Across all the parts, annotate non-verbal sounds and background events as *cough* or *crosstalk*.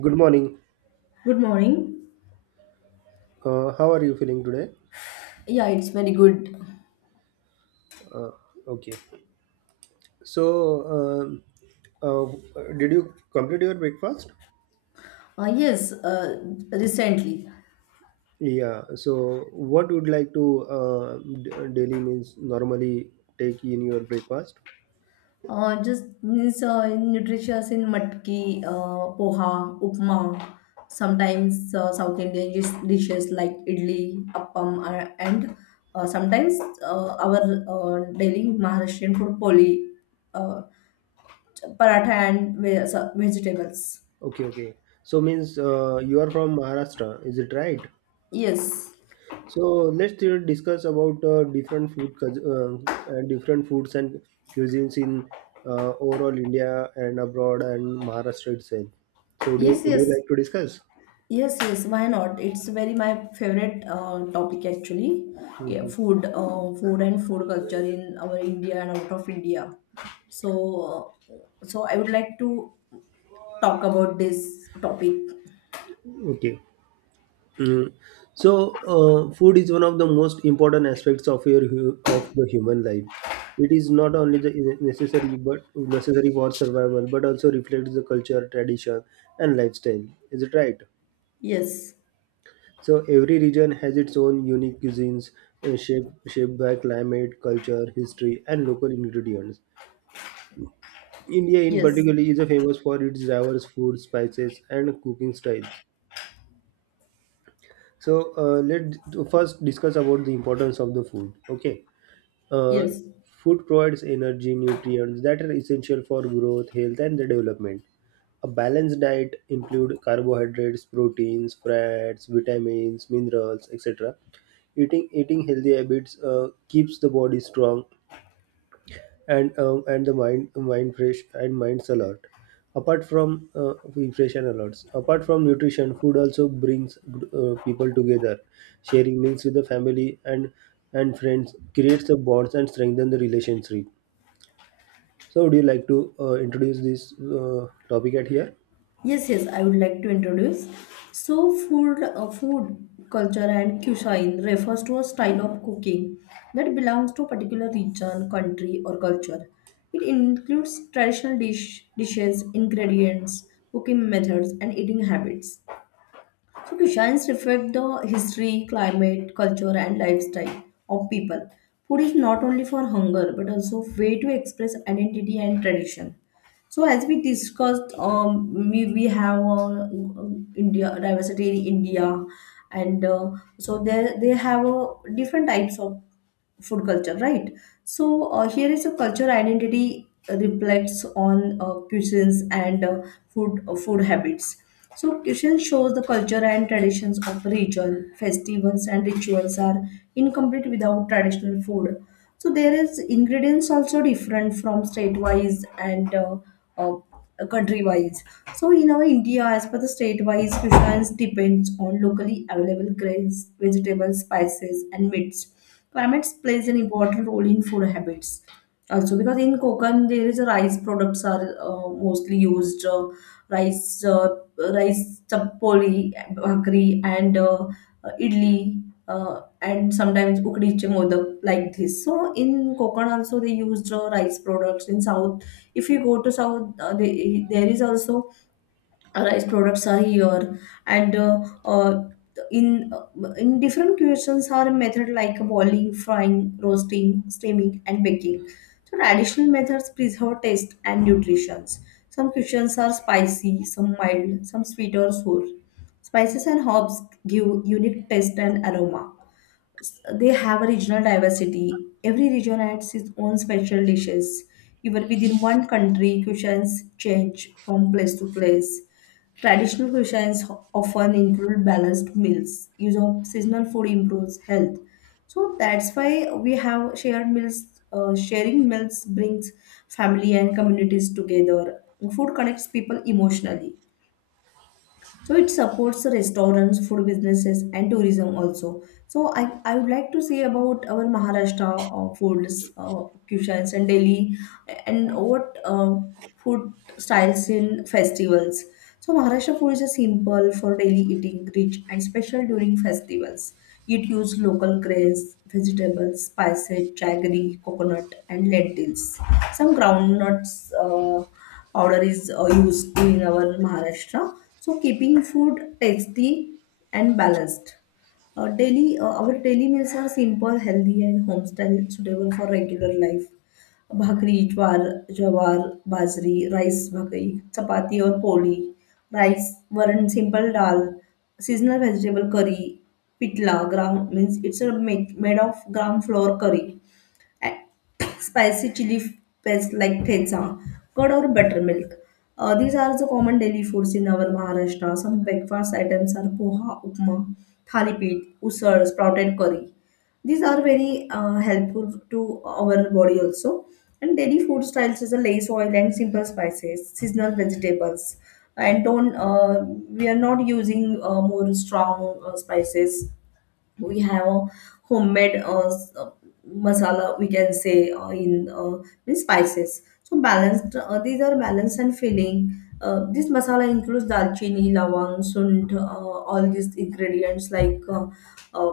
Good morning. Good morning. How are you feeling today? Yeah, it's very good. Uh, okay. So, um, uh, did you complete your breakfast? Yes, recently, Yeah. So, what would like to daily means normally take in your breakfast? Just means in nutritious in matki, poha, upma, sometimes South Indian dishes like idli, appam, and sometimes our daily Maharashtrian food poli, uh, paratha and vegetables. Okay. Okay. So means you are from Maharashtra. Is it right? Yes, So let's discuss about different food, different foods and cuisines in overall India and abroad and Maharashtra itself. So would you yes, would you yes. like to discuss? Yes, yes, why not? It's very my favorite topic actually. Yeah, Hmm. food and food culture in our India and out of India. So I would like to talk about this topic. Okay. Mm. So food is one of the most important aspects of the human life. It is not only the necessary but necessary for survival, but also reflects the culture, tradition, and lifestyle. Is it right? Yes, So every region has its own unique cuisines shaped by climate, culture, history, and local ingredients. India, in yes, particular, is famous for its diverse food, spices, and cooking styles. So let's first discuss about the importance of the food. Okay. Uh, yes. Food provides energy, nutrients that are essential for growth, health, and the development. A balanced diet includes carbohydrates, proteins, fats, vitamins, minerals, etc. Eating healthy habits keeps the body strong and the mind fresh and mind's alert apart from fresh and alerts apart from nutrition. Food also brings people together, sharing meals with the family and friends creates the bonds and strengthen the relationship. So would you like to introduce this topic at here? Yes, yes, I would like to introduce. So, food culture and cuisine refers to a style of cooking that belongs to a particular region, country, or culture. It includes traditional dishes, ingredients, cooking methods, and eating habits. So designs reflect the history, climate, culture, and lifestyle of people. Food is not only for hunger but also way to express identity and tradition. So as we discussed, we have India diversity in India, and so they have different types of food culture, right? So here is a culture identity reflects on cuisines and food habits. So cuisine shows the culture and traditions of a region. Festivals and rituals are incomplete without traditional food. So there is ingredients also different from state wise, and uh, country wise. So in our India, as per the state wise, cuisines depends on locally available grains, vegetables, spices, and meats. Climate plays an important role in food habits also, because in Konkan there is a rice products are mostly used, rice uh, rice chappoli, bhakri, and idli, and sometimes ukdiche modak like this. So in Konkan also they used rice products. In South, if you go to South, there is also rice products are here. And uh, in different cuisines are a method like boiling, frying, roasting, steaming, and baking. So traditional methods preserve taste and nutrition. Some cuisines are spicy, some mild, some sweet or sour. Spices and herbs give unique taste and aroma. They have a regional diversity. Every region adds its own special dishes. Even within one country, cuisines change from place to place. Traditional cuisines often include balanced meals. Use of seasonal food improves health. So that's why we have shared meals. Sharing meals brings family and communities together. Food connects people emotionally, so it supports the restaurants, food businesses, and tourism also. So I would like to say about our Maharashtra foods, cuisines, and Delhi, and what food styles in festivals. So Maharashtra food is a simple for daily eating, rich and special during festivals. It uses local grains, vegetables, spices, jaggery, coconut, and lentils. Some groundnuts. Order is used in our Maharashtra. So keeping food tasty and balanced. Our daily meals are simple, healthy, and homestyle, suitable for regular life. भाकरी ज्वार ज्वार बाजरी rice bhakri chapati और poli rice varan simple dal seasonal vegetable curry pitla gram means it's made of gram flour curry and *coughs* spicy chili paste, like thensa, curd or buttermilk. These are the common daily foods in our Maharashtra. Some breakfast items are poha, upma, thalipit, usar, sprouted curry. These are very helpful to our body also. And daily food styles is a less oil and simple spices, seasonal vegetables, and don't, we are not using more strong spices. We have a homemade masala, we can say, in means spices. So balanced, these are balanced and filling. This masala includes dalchini, lawang, sunt, all these ingredients like uh,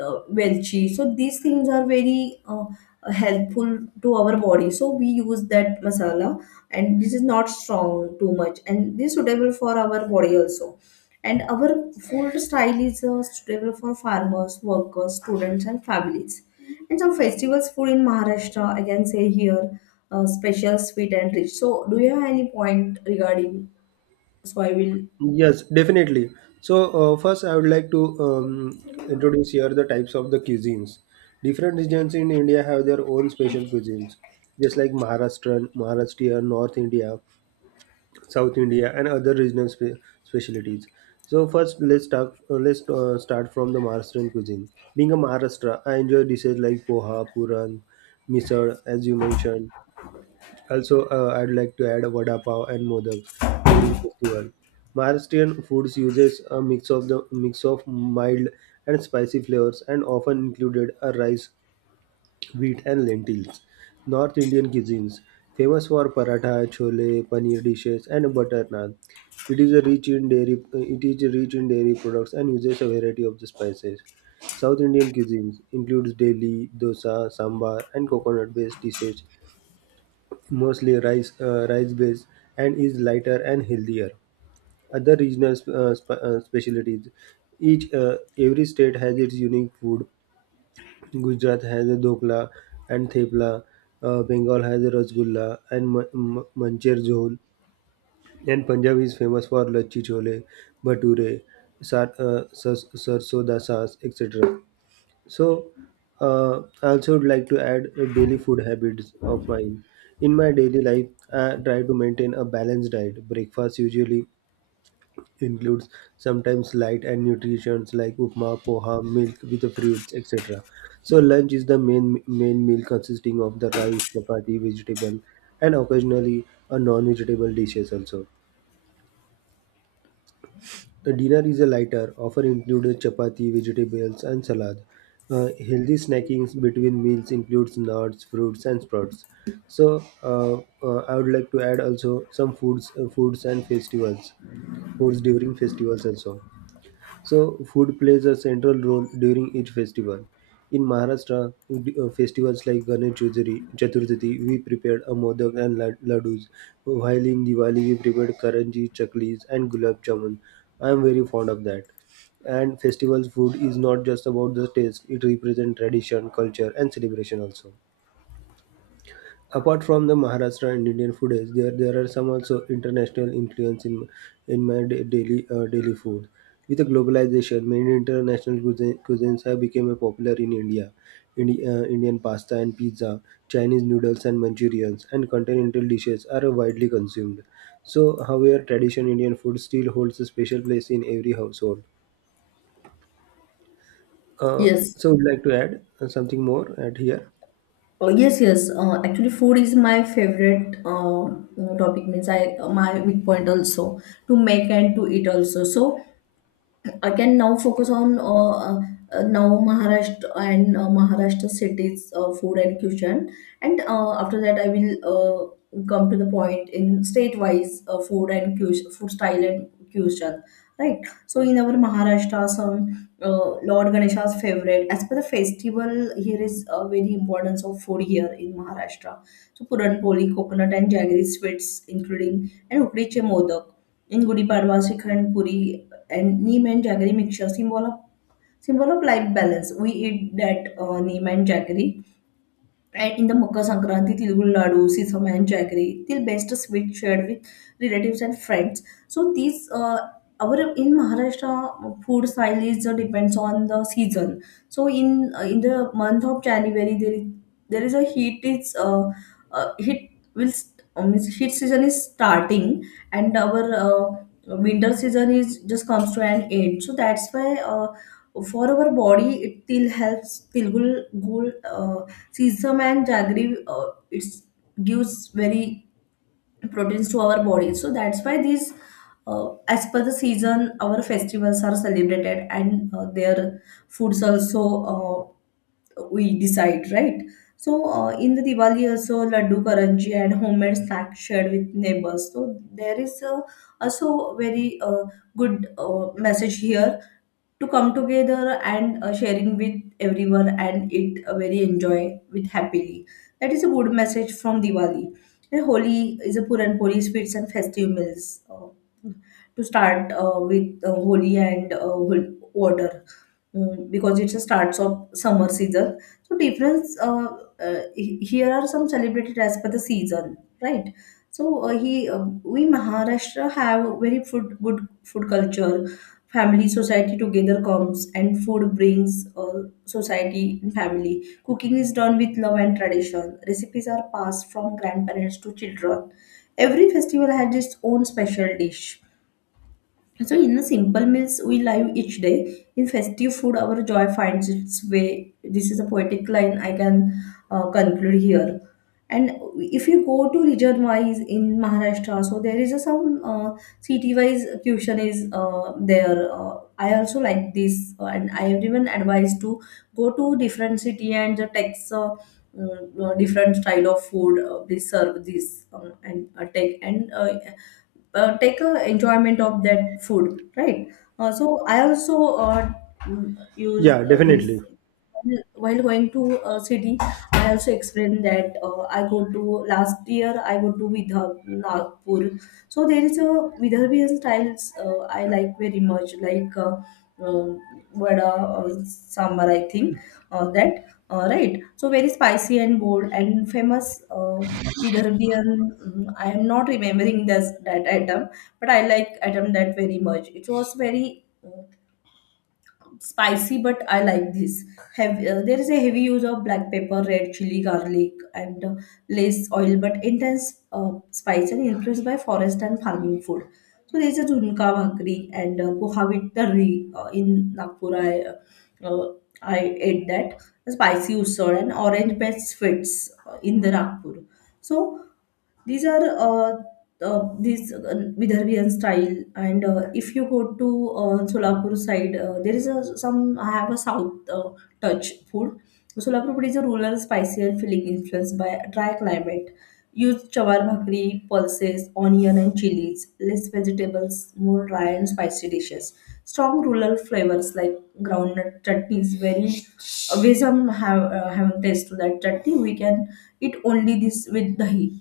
welchi. So these things are very helpful to our body, so we use that masala, and this is not strong too much, and this is suitable for our body also. And our food style is suitable for farmers, workers, students, and families. And some festivals food in Maharashtra, I can say here, special, sweet, and rich. So, do you have any point regarding? So, I will. Yes, definitely. So, first, I would like to introduce here the types of the cuisines. Different regions in India have their own special cuisines, just like Maharashtra, North India, South India, and other regional specialties. So, first, let's start. Let's start from the Maharashtrian cuisine. Being a Maharashtra, I enjoy dishes like poha, puran, misal, as you mentioned. Also, I'd like to add vada pav and modaks during festival. Maharashtrian foods uses a mix of mild and spicy flavors and often included a rice, wheat, and lentils. North Indian cuisines famous for paratha, chole, paneer dishes, and butter naan. It is a rich in dairy. It is rich in dairy products and uses a variety of the spices. South Indian cuisines includes Delhi, dosa, sambar, and coconut-based dishes, mostly rice based, and is lighter and healthier. Other regional specialties, each every state has its unique food. Gujarat has a dokla and thepla. Bengal has a rasgulla and mancher zhol, and Punjab is famous for lachi chole, bhature, sarson da saas, etc. So, I also would like to add daily food habits of mine. In my daily life, I try to maintain a balanced diet. Breakfast usually includes sometimes light and nutrients like upma, poha, milk with the fruits, etc. So, lunch is the main meal consisting of the rice, chapati, vegetable, and occasionally a non-vegetable dishes also. A dinner is a lighter, often included chapati, vegetables, and salad. Healthy snacking between meals includes nuts, fruits, and sprouts. So, I would like to add also some foods, foods during festivals also. So, food plays a central role during each festival. In Maharashtra, festivals like Ganesh Chaturthi, we prepared a modak and laddus, while in Diwali, we prepared karanji, chaklis, and gulab jamun. I am very fond of that. And festival food is not just about the taste, it represents tradition, culture, and celebration also. Apart from the Maharashtra and Indian foods, there are some also international influence in my da- daily daily food. With the globalization, many cuisines have become popular in India. Indian pasta and pizza, Chinese noodles and Manchurians, and continental dishes are widely consumed. So, however, traditional Indian food still holds a special place in every household. Uh, Yes. so, would like to add something more at here? Oh, yes, yes. Actually, food is my favorite topic. Means I my weak point also to make and to eat also. So I can now focus on now Maharashtra, and Maharashtra cities food and cuisine, and after that I will come to the point in state-wise food and cuisine, food style and cuisine. Right. So in our Maharashtra, some Lord Ganesha's favorite. As per the festival, here is very importance of food here in Maharashtra. So Puran Poli, coconut and jaggery sweets, including and Ukdiche Modak. In Gudi Padwa, Srikhand, Puri, and neem and jaggery mixture, symbol of life balance. We eat that neem and jaggery, and in the Makar Sankranti, Tilgul Nadu, Sisam and Jaggery, till best sweet shared with relatives and friends. So these, our in Maharashtra food style is depends on the season. So in the month of January, there is a heat is, heat will means heat season is starting, and our winter season is just comes to an end. So that's why for our body it still helps till gul, sesame and jaggery. It gives very proteins to our body, so that's why these, as per the season, our festivals are celebrated, and their foods also, we decide, right? So in the Diwali also laddu karanji and homemade snacks shared with neighbors. So there is also very good message here to come together and sharing with everyone, and it very enjoy with happily. That is a good message from Diwali. And Holi is a Puran Poli sweets and festive meals. To start with Holi and water, because it's a starts of summer season. So difference here are some celebrated as per the season, right? So he we Maharashtra have very food good food culture. Family society together comes, and food brings society and family. Cooking is done with love and tradition. Recipes are passed from grandparents to children. Every festival has its own special dish. So, in the simple meals we live each day, in festive food, our joy finds its way. This is a poetic line I can conclude here. And if you go to region wise in Maharashtra, so there is a some city wise tuition is there. I also like this, and I everyone advised to go to different city, and the takes different style of food. They serve this, and take, and take a enjoyment of that food, right? So I also use Yeah, definitely. these while going to a city. I also explained that I go to last year I go to Nagpur. So there is a Vidarbhian styles I like very much, like uh, vada, uh, sambar I think, that, right. So very spicy and bold and famous, uh, with Arabian. I am not remembering this that item, but I like item that very much. It was very spicy, but I like this. Have, there is a heavy use of black pepper, red chili, garlic, and less oil, but intense spice, and influenced by forest and farming food. So there is a junka bhakri and poha with tarri in Nagpur. Uh, I ate that spicy usur and orange best fits in the Nagpur. So these are this Vidarbhian style. And if you go to Solapur side, there is a, some I have a south touch food. So, Solapur food is a rural, spicier filling influenced by dry climate. Use chawar bhakri, pulses, onion and chilies, less vegetables, more dry and spicy dishes. Strong rural flavors like groundnut chutney is very. *laughs* We some have haven't tasted that chutney. We can eat only this with dahi,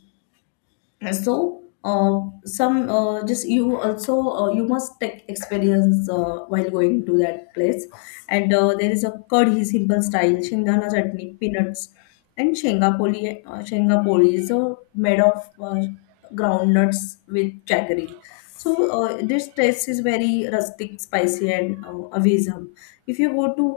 so some just you also, you must take experience while going to that place. And there is a curry simple style shingdana chutney peanuts and shengapoli. Shengapoli is made of groundnuts with jaggery. So this taste is very rustic, spicy, and awesome. If you go to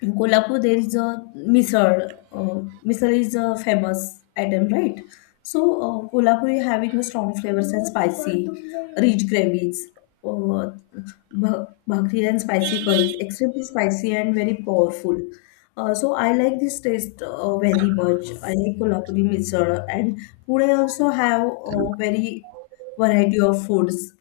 in Kolhapur, there is a misal. Misal is a famous item, right? So Kolhapur is having a strong flavors and spicy, rich gravies, uh, bhakri and spicy curries, extremely spicy and very powerful. So I like this taste very much. I like Kolhapuri misal, and Pune also have a very variety of foods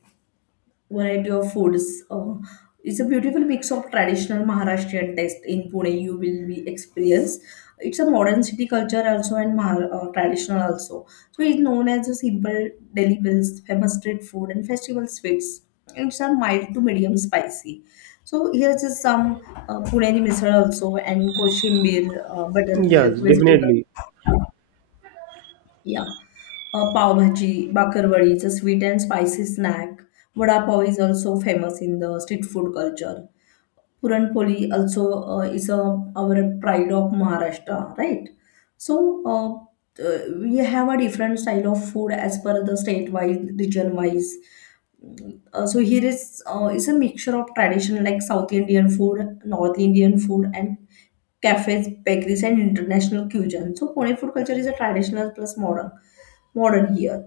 variety of foods. It's a beautiful mix of traditional Maharashtrian taste in Pune. You will be experience. It's a modern city culture also and traditional also. So it's known as a simple deli bills, famous street food and festival sweets. It's a mild to medium spicy. So here's just some Puneni misal also and koshim, buttermilk, Yes, vegetable, definitely. yeah. Pav bhaji, bakarwadi, it's a sweet and spicy snack. Vada pav is also famous in the street food culture. Puran poli also is a, our pride of Maharashtra, right? So we have a different style of food as per the state wise, region wise. So here is, is a mixture of tradition like South Indian food, North Indian food, and cafes, bakeries, and international cuisine. So Pune food culture is a traditional plus modern modern here.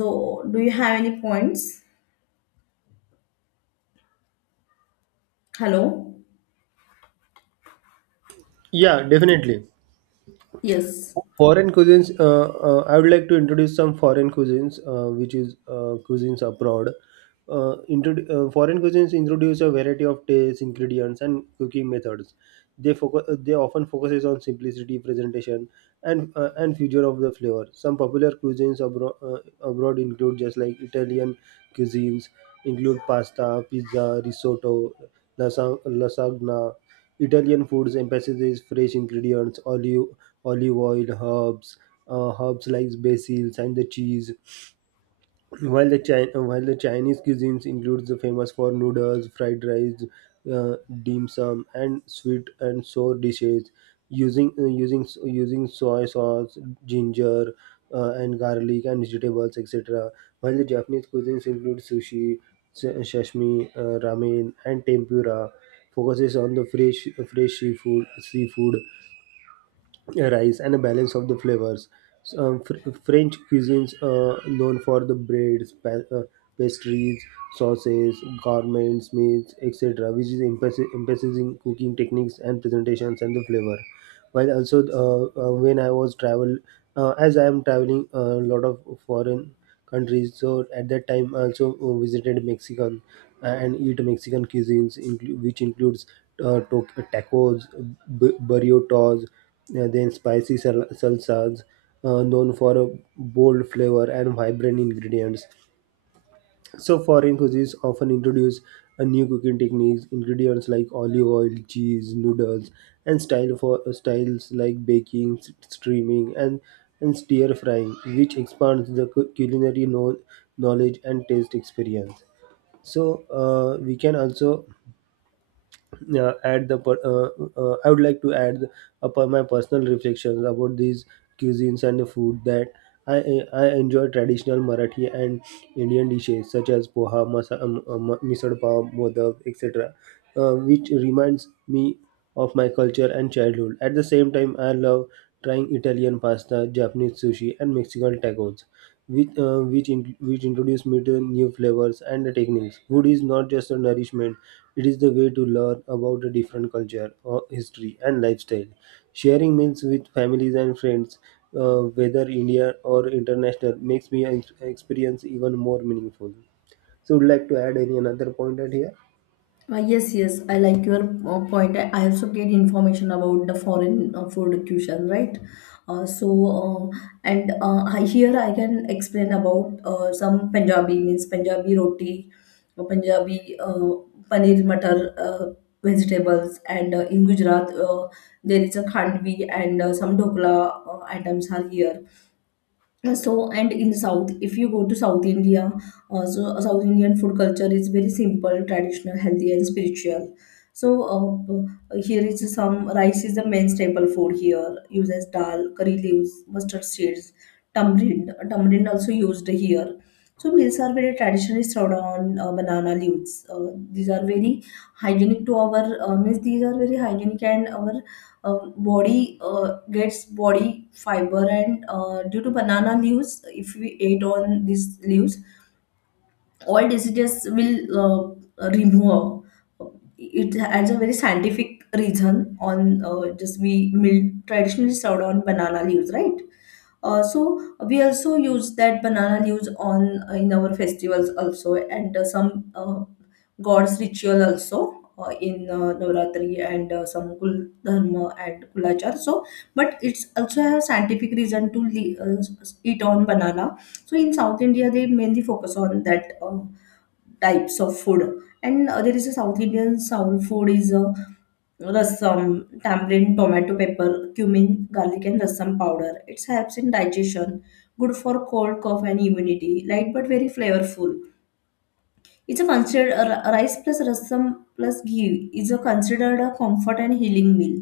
So do you have any points? Hello. Yeah, definitely. Yes. Foreign cuisines. I would like to introduce some foreign cuisines, which is cuisines abroad. Foreign cuisines introduce a variety of tastes, ingredients, and cooking methods. They focus. They often focuses on simplicity, presentation, and future of the flavor. Some popular cuisines abroad include just like Italian cuisines include pasta, pizza, risotto, lasagna. Italian foods emphasizes fresh ingredients, olive oil, herbs, herbs like basil and the cheese. While the Chinese cuisines includes the famous for noodles, fried rice, uh, dim sum, and sweet and sour dishes using soy sauce, ginger, and garlic and vegetables, etc. While the Japanese cuisines include sushi, sashimi, ramen, and tempura, focuses on the fresh seafood rice and a balance of the flavors. So, French cuisines known for the breads, pastries, sauces, garments, meats, etc., which is emphasizing cooking techniques and presentations and the flavor, while also, when I was travel as I am traveling a lot of foreign countries. So at that time I also visited Mexican and eat Mexican which includes uh, to- tacos, burritos, then spicy salsas, known for a bold flavor and vibrant ingredients. So foreign cuisines often introduce a new cooking techniques, ingredients like olive oil, cheese, noodles, and styles like baking, steaming, and stir frying, which expands the knowledge and taste experience. So we can also uh, add the per- uh, I would like to add upon my personal reflections about these cuisines and the food that I I enjoy traditional Marathi and Indian dishes such as poha, masa, misal pav, modak, etc., which reminds me of my culture and childhood. At the same time, I love trying Italian pasta, Japanese sushi, and Mexican tacos, which introduce me to new flavors and techniques. Food is not just a nourishment; it is the way to learn about a different culture, or history, and lifestyle. Sharing meals with families and friends, whether India or international, makes me experience even more meaningful. So, would like to add any another point at here? Yes, yes, I like your point. I also get information about the foreign food cuisine, right? Uh, so, uh, and I, here I can explain about some Punjabi, means Punjabi roti, Punjabi paneer matar, vegetables, and in Gujarat there is a khandvi and some dokla items are here. So and in south, if you go to south india, south indian food culture is very simple, traditional, healthy and spiritual. So here is some rice is the main staple food here, used as dal, curry leaves, mustard seeds, tamarind also used here. So meals are very traditionally served on banana leaves. These are very hygienic to our, means these are very hygienic and our body gets body fiber, and due to banana leaves, if we ate on these leaves, all diseases will remove. It has a very scientific reason on, just we mill traditionally served on banana leaves, right? So we also use that banana leaves on, in our festivals also, and some gods ritual also, in Navratri and some Kul Dharma and Kulachar. So, but it's also a scientific reason to eat on banana. So in South India, they mainly focus on that. Types of food. And there is a south indian soul food is a rasam, tamarind, tomato, pepper, cumin, garlic and rasam powder. It helps in digestion, good for cold, cough and immunity, light but very flavorful. It's a considered a rice plus rasam plus ghee, is a considered a comfort and healing meal.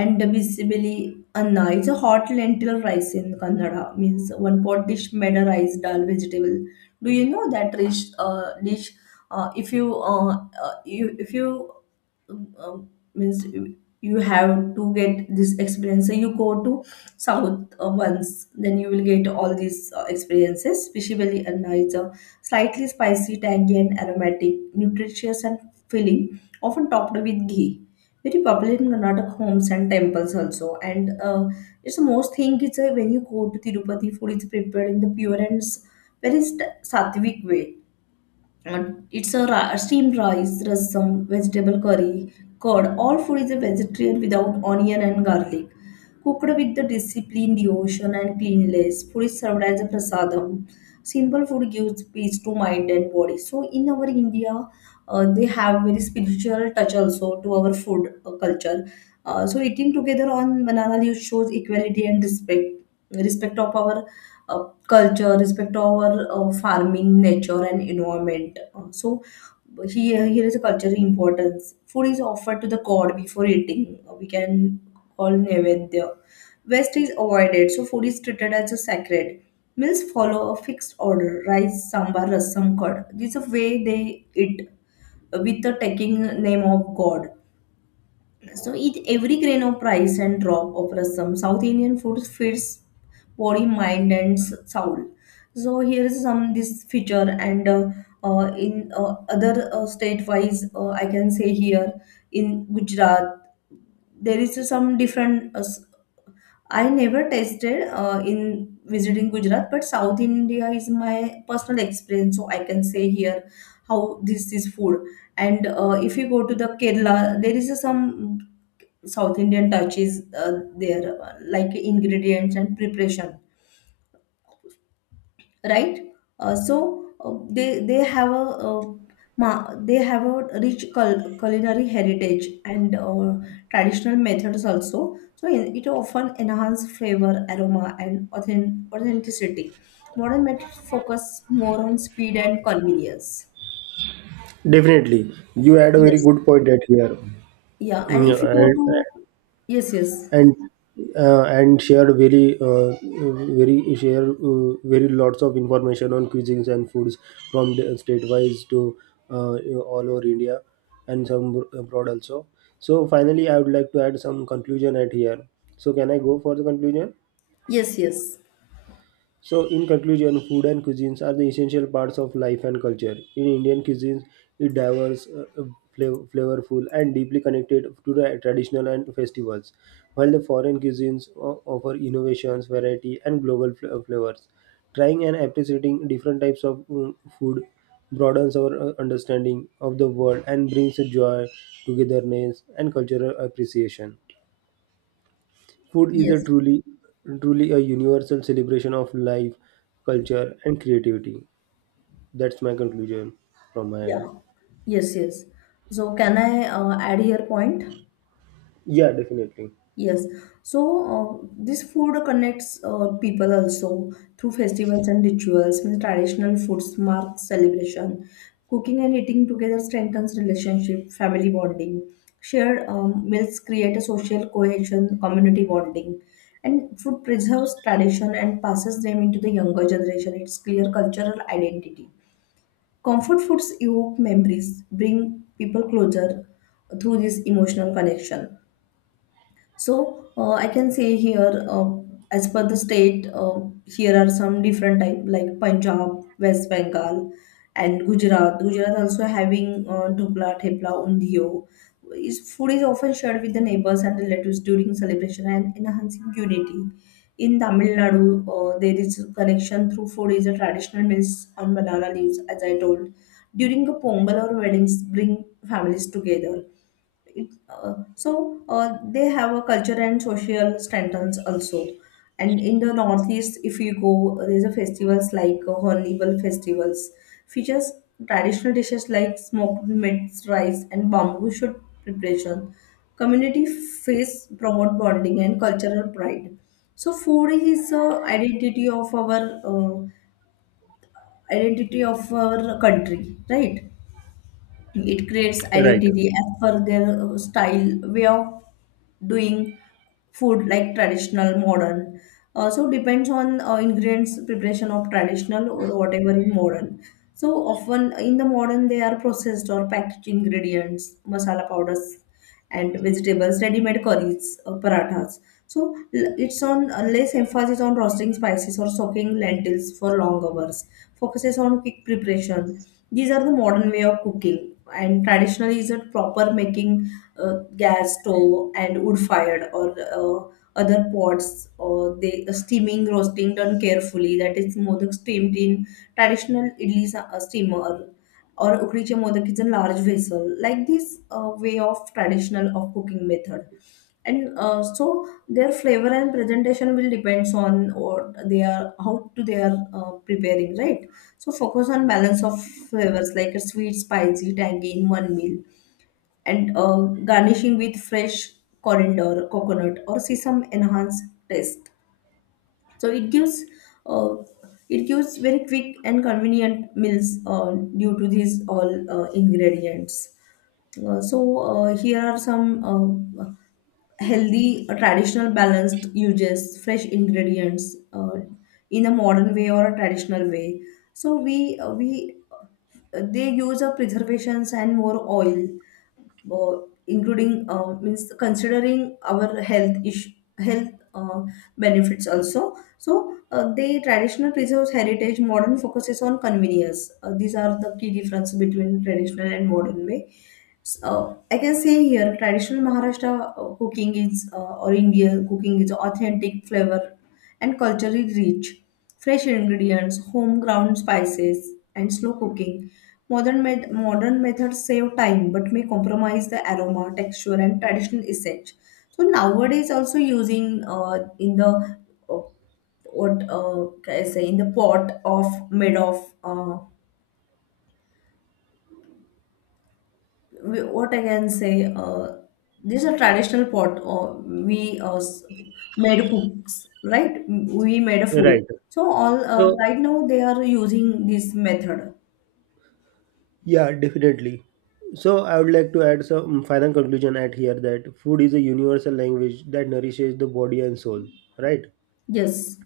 And basically anna, it's a nice hot lentil rice in kannada, means one pot dish made a rice, dal, vegetable. Do you know that dish? Uh, if you you if you uh, means you you have to get this experience, so you go to south once, then you will get all these experiences, specially anna. It's a nice, slightly spicy, tangy and aromatic, nutritious and filling, often topped with ghee, very popular in Karnataka homes and temples also. And it's the most thing. It's when you go to Tirupati, food is prepared in the pure and very sattvic way. And it's a steamed rice, rasam, vegetable curry, curd. All food is a vegetarian without onion and garlic. Cooked with the discipline, devotion, and cleanliness, food is served as a prasadam. Simple food gives peace to mind and body. So in our India, they have very spiritual touch also to our food culture. So eating together on banana leaf shows equality and respect, respect of our culture, respect our farming, nature, and environment. So here, here is a cultural importance. Food is offered to the god before eating. We can call Nevedya. Waste is avoided, so food is treated as a sacred. Meals follow a fixed order: rice, sambar, rasam, curd. This is the way they eat, with the taking name of God. So eat every grain of rice and drop of rasam. South Indian food feeds body, mind, and soul. So here is some this feature. And in other state wise, I can say here, in Gujarat there is some different. I never tasted in visiting Gujarat, but South India is my personal experience, so I can say here how this is food. And if you go to the Kerala, there is a some South Indian touch is there, like ingredients and preparation, right? They have a, they have a rich culinary heritage and traditional methods also. So it often enhance flavor, aroma, and authenticity. Modern methods focus more on speed and convenience. Definitely, you add a very Yes, good point at here. yeah, and if you Yeah, go and to, yes, yes, and shared very very share very lots of information on cuisines and foods, from the state-wise to all over India and some abroad also. So finally, I would like to add some conclusion at here. So can I go for the conclusion? yes, yes, So, in conclusion, food and cuisines are the essential parts of life and culture. In Indian cuisines, it diverse, flavorful, and deeply connected to the traditional and festivals, while the foreign cuisines offer innovations, variety, and global flavors. Trying and appreciating different types of food broadens our understanding of the world and brings joy, togetherness, and cultural appreciation. Food is a yes. Truly a universal celebration of life, culture, and creativity. That's my conclusion from my Yeah. end. Yes, yes. So can I add your point? Yeah, definitely. Yes. So this food connects people also through festivals and rituals. Means traditional foods mark celebration. Cooking and eating together strengthens relationship, family bonding. Shared meals create a social cohesion, community bonding, and food preserves tradition and passes them into the younger generation. It's clear cultural identity. Comfort foods evoke memories, bring people closer through this emotional connection. So I can say here, as per the state, here are some different type like Punjab, West Bengal, and Gujarat. Gujarat also having dhokla, thepla, undio. Is food is often shared with the neighbors and relatives during celebration and enhancing unity. In Tamil Nadu, there is a connection through food is a traditional means on banana leaves, as I told. During a pongal or weddings, bring families together it, they have a culture and social standards also. And in the northeast, if you go, there's a festivals like hornival festivals, features traditional dishes like smoked meats, rice and bamboo shoot preparation. Community feasts promote bonding and cultural pride. So food is identity of our, uh, identity of our country, right? It creates Right, identity as per their style, way of doing food like traditional, modern. So depends on ingredients preparation of traditional or whatever in modern. So often in the modern they are processed or packaged ingredients, masala powders and vegetables, ready-made curries, parathas. So it's on less emphasis on roasting spices or soaking lentils for long hours. Focuses on quick preparation. These are the modern way of cooking, and traditionally is a proper making gas stove and wood fired or other pots, or they steaming, roasting done carefully, that is modak steamed in traditional idlis steamer, or ukriche modak is a large vessel like this, way of traditional of cooking method. And so their flavor and presentation will depends on what they are, how to they are preparing, right? So focus on balance of flavors like a sweet, spicy, tangy in one meal. And garnishing with fresh coriander, coconut or sesame enhanced taste. So uh, it gives very quick and convenient meals due to these all ingredients. Here are some, healthy, traditional, balanced uses, fresh ingredients, in a modern way or a traditional way. So we they use a preservations and more oil, including, means considering our health issue, health uh, benefits also. So they traditional preserves heritage, modern focuses on convenience. These are the key difference between traditional and modern way. So I can say here traditional Maharashtra cooking is or Indian cooking is authentic flavor and culturally rich. Fresh ingredients, home ground spices, and slow cooking. Modern methods save time but may compromise the aroma, texture, and traditional essence. So nowadays also using in the uh, what can I say, in the pot of made of, what I can say, uh, these are traditional pot. Or we made cooks, right? We made a food. right. So all So, right now they are using this method. yeah, definitely. So, I would like to add some final conclusion at here, that food is a universal language that nourishes the body and soul. Right. Yes,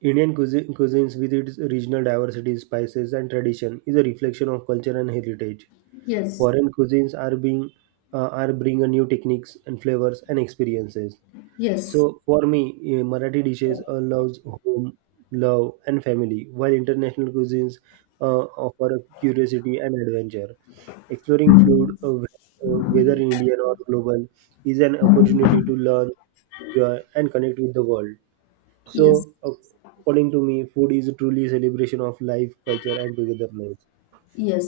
Indian cuisine, cuisines with its regional diversity, spices, and tradition is a reflection of culture and heritage. yes, Foreign cuisines are being are bring a new techniques and flavors and experiences. yes, So for me, Marathi dishes allows home love and family, while international cuisines uh, offer curiosity and adventure. Exploring food, whether Indian or global, is an opportunity to learn, enjoy, and connect with the world. So, yes, according to me, food is truly a celebration of life, culture, and togetherness.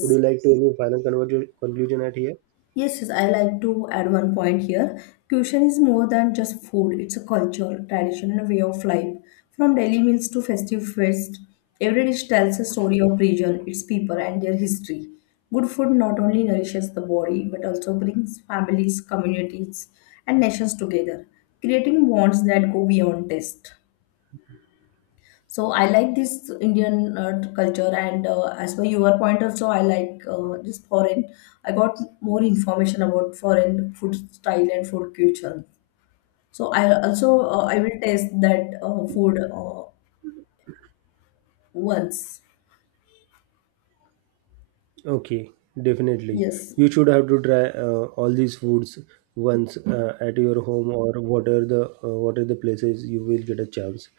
Would you like to any final conclusion at here? Yes, yes, I like to add one point here. Cuisine is more than just food, it's a culture, tradition, and a way of life. From daily meals to festive feast, every dish tells a story of region, its people, and their history. Good food not only nourishes the body but also brings families, communities, and nations together, creating bonds that go beyond taste. So I like this Indian culture, and as per your point also, I like this foreign. I got more information about foreign food style and food culture. So I also I will taste that food once. Okay, definitely. Yes, You should have to try all these foods once, at your home or what are the places you will get a chance.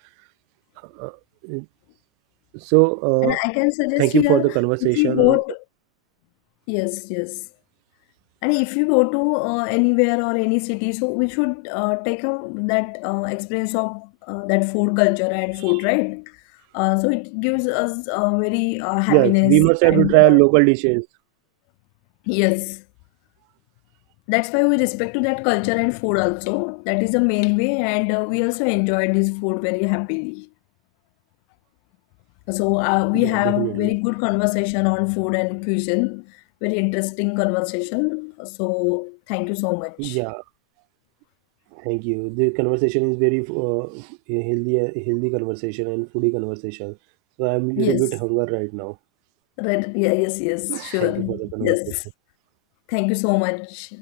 So, and I can suggest thank you for here the if you conversation. go. To, yes, yes. And if you go to anywhere or any city, so we should take out that experience of that food culture and food, right? So it gives us very Yes, we happiness must have to and, try local dishes. yes, that's why we respect to that culture and food also. That is the main way, and we also enjoyed this food very happily. So we Yeah, have definitely. very good conversation on food and cuisine, very interesting conversation. So thank you so much. Yeah, thank you. The conversation is very healthy conversation and foodie conversation. So I'm a little bit Yes. hunger right now. Right. Yeah, yes, yes, Thank sure. you for the Yes. conversation. Thank you so much.